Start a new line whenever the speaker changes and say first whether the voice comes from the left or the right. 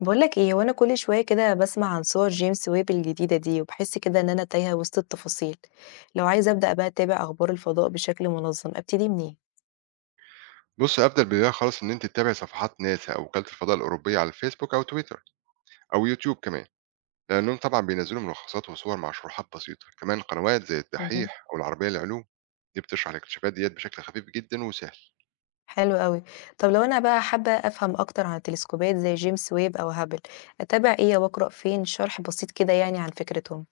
left: بقولك ايه وانا كل شويه كده بسمع عن صور جيمس ويب الجديده دي وبحس كده ان انا تايهه وسط التفاصيل. لو عايزه ابدا بقى اتابع اخبار الفضاء بشكل منظم ابتدي منين؟
right: بص افضل بدايه خالص ان انت تتابع صفحات ناسا او وكاله الفضاء الاوروبيه على الفيسبوك او تويتر او يوتيوب كمان. لانهم طبعا بينزلوا ملخصات وصور مع شروحات بسيطه، كمان قنوات زي
left: مهم.
right: الدحيح او العربيه للعلوم دي بتشرح الاكتشافات ديت بشكل خفيف جدا وسهل.
left: حلو قوي. طب لو انا بقى حابه افهم اكتر عن التلسكوبات زي جيمس ويب او هابل اتابع ايه واقرا فين شرح بسيط كده يعني عن فكرتهم؟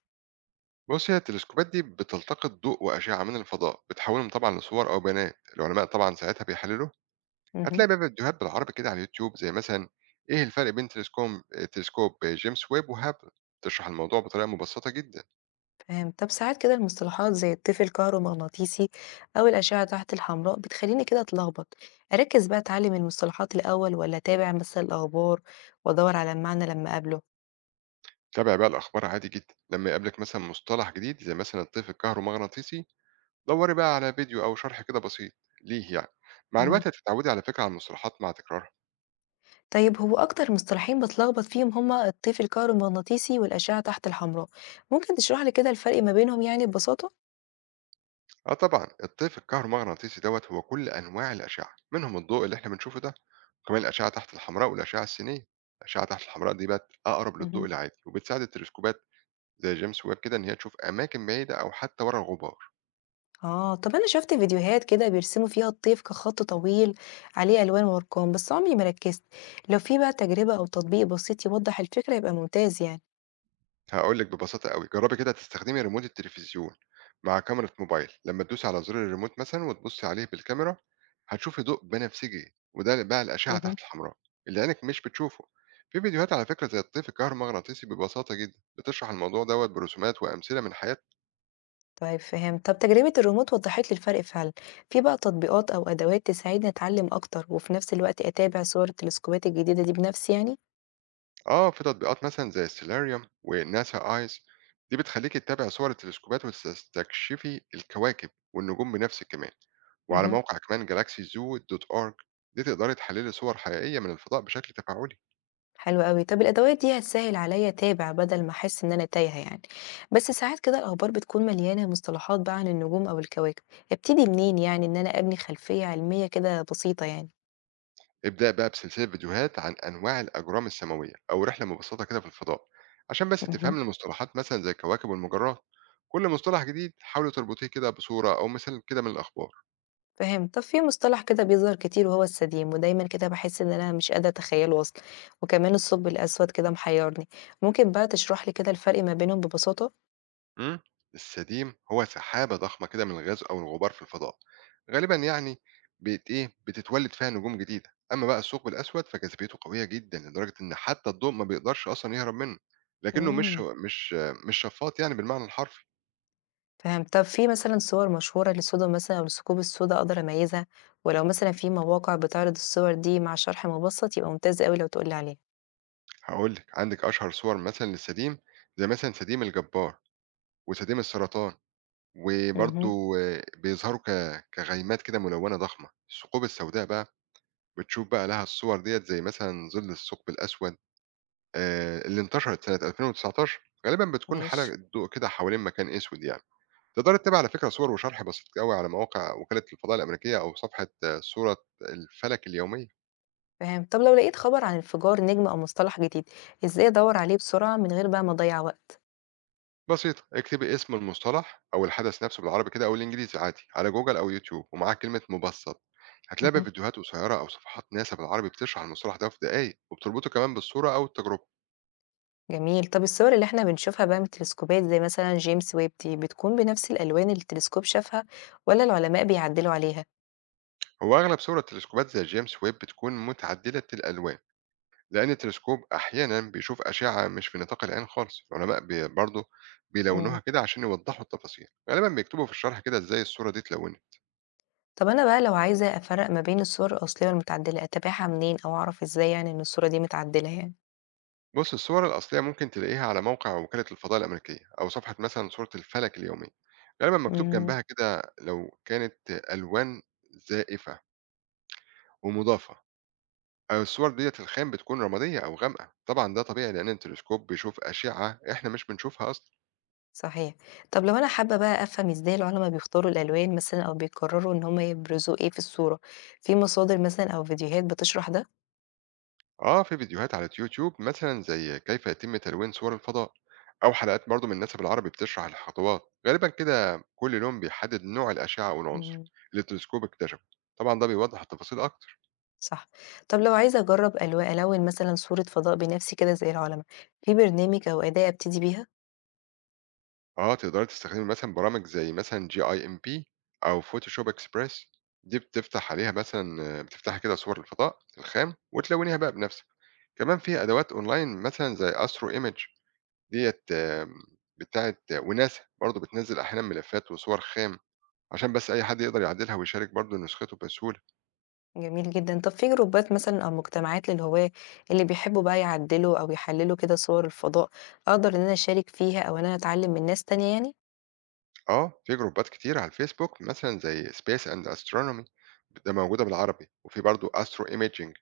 right: بص، هي التلسكوبات دي بتلتقط ضوء واشعه من الفضاء، بتحولهم طبعا لصور او بيانات، العلماء طبعا ساعتها بيحللوه.
left: مهم.
right: هتلاقي بقى فيديوهات بالعربي كده على اليوتيوب، زي مثلا ايه الفرق بين تلسكوب جيمس ويب وهابل، تشرح الموضوع بطريقه مبسطه جدا.
left: تمام. طب ساعات كده المصطلحات زي الطفل الكهرومغناطيسي أو الأشعة تحت الحمراء بتخليني كده أتلخبط، أركز بقى أتعلم المصطلحات الأول ولا أتابع مثلا الأخبار وأدور على المعنى لما أقابله؟
right: تابع بقى الأخبار عادي جدًا، لمّا يقابلِك مثلًا مصطلح جديد زي مثلًا الطيف الكهرومغناطيسي، دوري بقى على فيديو أو شرح كده بسيط ليه يعني، مع
left: مم.
right: الوقت هتتعودي على فكرة على المصطلحات مع تكرارها.
left: طيب هو أكتر مصطلحين بتلخبط فيهم هما الطفل الكهرومغناطيسي والأشعة تحت الحمراء، ممكن تشرح لي كده الفرق ما بينهم يعني ببساطة؟
right: آه طبعًا، الطيف الكهرومغناطيسي دوّة هو كل أنواع الأشعة، منهم الضوء اللي إحنا بنشوفه ده، وكمان الأشعة تحت الحمراء والأشعة السينية. الأشعة تحت الحمراء دي بقت أقرب للضوء
left: مهم.
right: العادي، وبتساعد التلسكوبات زي جيمس ويب كده إن هي تشوف أماكن بعيدة أو حتى ورا الغبار.
left: آه، طب أنا شُفت فيديوهات كده بيرسموا فيها الطيف كخط طويل عليه ألوان وأرقام، بس عمري ما ركّزت، لو في بقى تجربة أو تطبيق بسيط يوضّح الفكرة يبقى ممتاز يعني.
right: هاقول لِك ببساطة أوي، جرّبي كده تستخدمي ريموت التلفزيون مع كاميرا موبايل، لمّا تدوسي على زر الريموت مثلًا وتبُصّي عليه بالكاميرا، هتشوفي ضوء بنفسجي وده بقى الأشعة
left: اهم.
right: تحت الحمراء اللي عينِك مش بتشوفه. في فيديوهات على فكرة زي الطيف الكهرومغناطيسي ببساطة جدًا بتشرح الموضوع دوّة برسومات وأمثلة من حياة.
left: طيب فهمت. طب تجربة الريموت وضّحت لي الفرق فعلًا، في بقى تطبيقات أو أدوات تساعدني أتعلّم أكتر وفي نفس الوقت أتابع صور التلسكوبات الجديدة دي بنفسي يعني؟
right: اه، في تطبيقات مثلا زي ستيلاريوم وناسا ايس، دي بتخليك تتابع صور التلسكوبات وتستكشفي الكواكب والنجوم بنفسك كمان، وعلى
left: اهم.
right: موقع كمان جالاكسي زو دوت اورج دي تقدري تحللي صور حقيقيه من الفضاء بشكل تفاعلي.
left: حلو أوي. طب الأدوات دي هتسهل عليّا أتابع بدل ما أحس إن أنا تايهة يعني، بس ساعات كده الأخبار بتكون مليانة مصطلحات بقى عن النجوم أو الكواكب، ابتدي منين يعني إن أنا أبني خلفية علمية كده بسيطة يعني؟
right: ابدأ بقى بسلسله فيديوهات عن انواع الاجرام السماويه او رحله مبسطه كده في الفضاء، عشان بس
left: مهم.
right: تفهم المصطلحات مثلا زي الكواكب والمجرات، كل مصطلح جديد حاولي تربطيه كده بصوره او مثال كده من الاخبار.
left: فهمت. طب في مصطلح كده بيظهر كتير وهو السديم، ودايمًا كده باحس إن أنا مش قادرة أتخيله أصلًا، وكمان الثقب الأسود كده محيرني، ممكن بقى تشرح لي كده الفرق ما بينهم ببساطة؟
right: مم. السديم هو سحابة ضخمة كده من الغاز أو الغبار في الفضاء، غالبا يعني بت إيه بتتولد فيها نجوم جديدة. أما بقى الثقب الأسود فجاذبيته قوية جدا لدرجة إن حتى الضوء ما بيقدرش أصلا يهرب منه، لكنه مش
left: مم.
right: مش مش شفاط يعني بالمعنى الحرفي.
left: فهمت. طب في مثلًا صور مشهورة للصُدى مثلًا أو للثقوب السودا أقدر أميّزها؟ ولو مثلًا في مواقع بتعرض الصور دي مع شرح مبسّط يبقى ممتاز أوي لو تقول لي عليها.
right: هقول لك عندك أشهر صور مثلا للسديم زي مثلا سديم الجبار وسديم السرطان،
left: اهم،
right: وبرضو آه، بيظهروا كغيمات كده ملونة ضخمة. الثقوب السوداء بقى بتشوف بقى لها الصور ديت زي مثلا ظل الثقب الأسود اللي انتشرت سنة 2019، غالبًا بتكون حلقة
left: ماشي،
right: ضوء كده حوالين مكان أسود يعني. تقدري تتابعي على فكرة صور وشرح بسيط أوي على مواقع وكالة الفضاء الأمريكية أو صفحة صورة الفلك اليومية.
left: فهمت. طب لو لقيت خبر عن انفجار نجم أو مصطلح جديد، إزاي أدوّر عليه بسرعة من غير بقى ما أضيّع وقت؟
right: بسيطة. اكتبي اسم المصطلح أو الحدث نفسه بالعربي كده أو الإنجليزي عادي على جوجل أو يوتيوب ومعاه كلمة مُبسّط. هتلاقي بقى
left: اهم.
right: فيديوهات قصيرة أو صفحات ناسا بالعربي بتشرح المصطلح ده في دقايق وبتربطه كمان بالصورة أو التجربة.
left: جميل. طب الصور اللي إحنا بنشوفها بقى من التلسكوبات زي مثلًا جيمس ويب دي، بتكون بنفس الألوان اللي التلسكوب شافها والّا العلماء بيعدّلوا عليها؟
right: هو أغلب صور التلسكوبات زي جيمس ويب بتكون متعدلة الألوان. لأن التلسكوب أحيانا بيشوف أشعة مش في نطاق العين خالص، العلماء برضه
left: إمم.
right: بيلونوها كده عشان يوضحوا التفاصيل، غالبا بيكتبوا في الشرح كده إزاي الصورة دي اتلونت.
left: طب أنا بقى لو عايزة أفرّق ما بين الصور الأصلية والمتعدلة، أتابعها منين أو أعرف إزاي يعني إن الصورة دي متعدلة يعني؟
right: بص الصور الأصلية ممكن تلاقيها على موقع وكالة الفضاء الأمريكية أو صفحة مثلا صورة الفلك اليومية، غالبا مكتوب
left: إمم،
right: جنبها كده لو كانت ألوان زائفة ومضافة. أو الصور دية الخام بتكون رمادية أو غامقة، طبعا ده طبيعي لأن التلسكوب بيشوف أشعة إحنا مش بنشوفها أصلا.
left: صحيح. طب لو أنا حابة بقى أفهم إزاي العُلما بيختاروا الألوان مثلًا أو بيقرروا إن هم يبرزوا إيه في الصورة، في مصادر مثلًا أو فيديوهات بتشرح ده؟
right: آه، في فيديوهات على اليوتيوب مثلًا زي كيف يتم تلوين صور الفضاء، أو حلقات برضه من ناسا بالعربي بتشرح الخطوات، غالبًا كده كل لون بيحدد نوع الأشعة أو العنصر
left: إمم،
right: اللي التلسكوب اكتشفه، طبعًا ده بيوضح التفاصيل أكتر.
left: صح. طب لو عايزة أجرّب ألوِّن مثلًا صورة فضاء بنَفْسي كده زي العُلما، في برنامج أو أداة أبتدي بيها؟
right: آه، تقدري تستخدمي مثلًا برامج زي مثلًا GIMP أو Photoshop Express، دي بتفتح عليها مثلًا بتفتحي كده صور الفضاء الخام وتلونيها بقى بنفسك، كمان في أدوات أونلاين مثلًا زي Astro Image ديّة بتاعة وناسا برضه بتنزّل أحيانًا ملفات وصور خام. عشان بس أي حد يقدر يعدلها ويشارك برضه نسخته بسهولة.
left: جميل جدًا. طب في جروبات مثلًا أو مجتمعات للهواة اللي بيحبوا بقى يعدّلوا أو يحلّلوا كده صور الفضاء، أقدر إن أنا أشارك فيها أو إن أنا أتعلّم من ناس تانية يعني؟
right: آه، في جروبات كتير على الفيسبوك مثلًا زي Space and Astronomy، ده موجودة بالعربي، وفي برضه Astro Imaging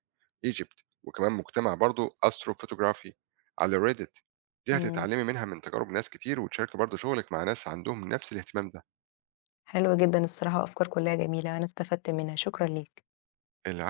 right: Egypt وكمان مجتمع برضه Astro Photography على Reddit. دي
left: إمم،
right: هتتعلمي منها من تجارب ناس كتير وتشاركي برضه شغلك مع ناس عندهم نفس الاهتمام ده.
left: حلو جدًا الصراحة وأفكار كلّها جميلة، أنا استفدت منها، شكرًا ليك.
right: الع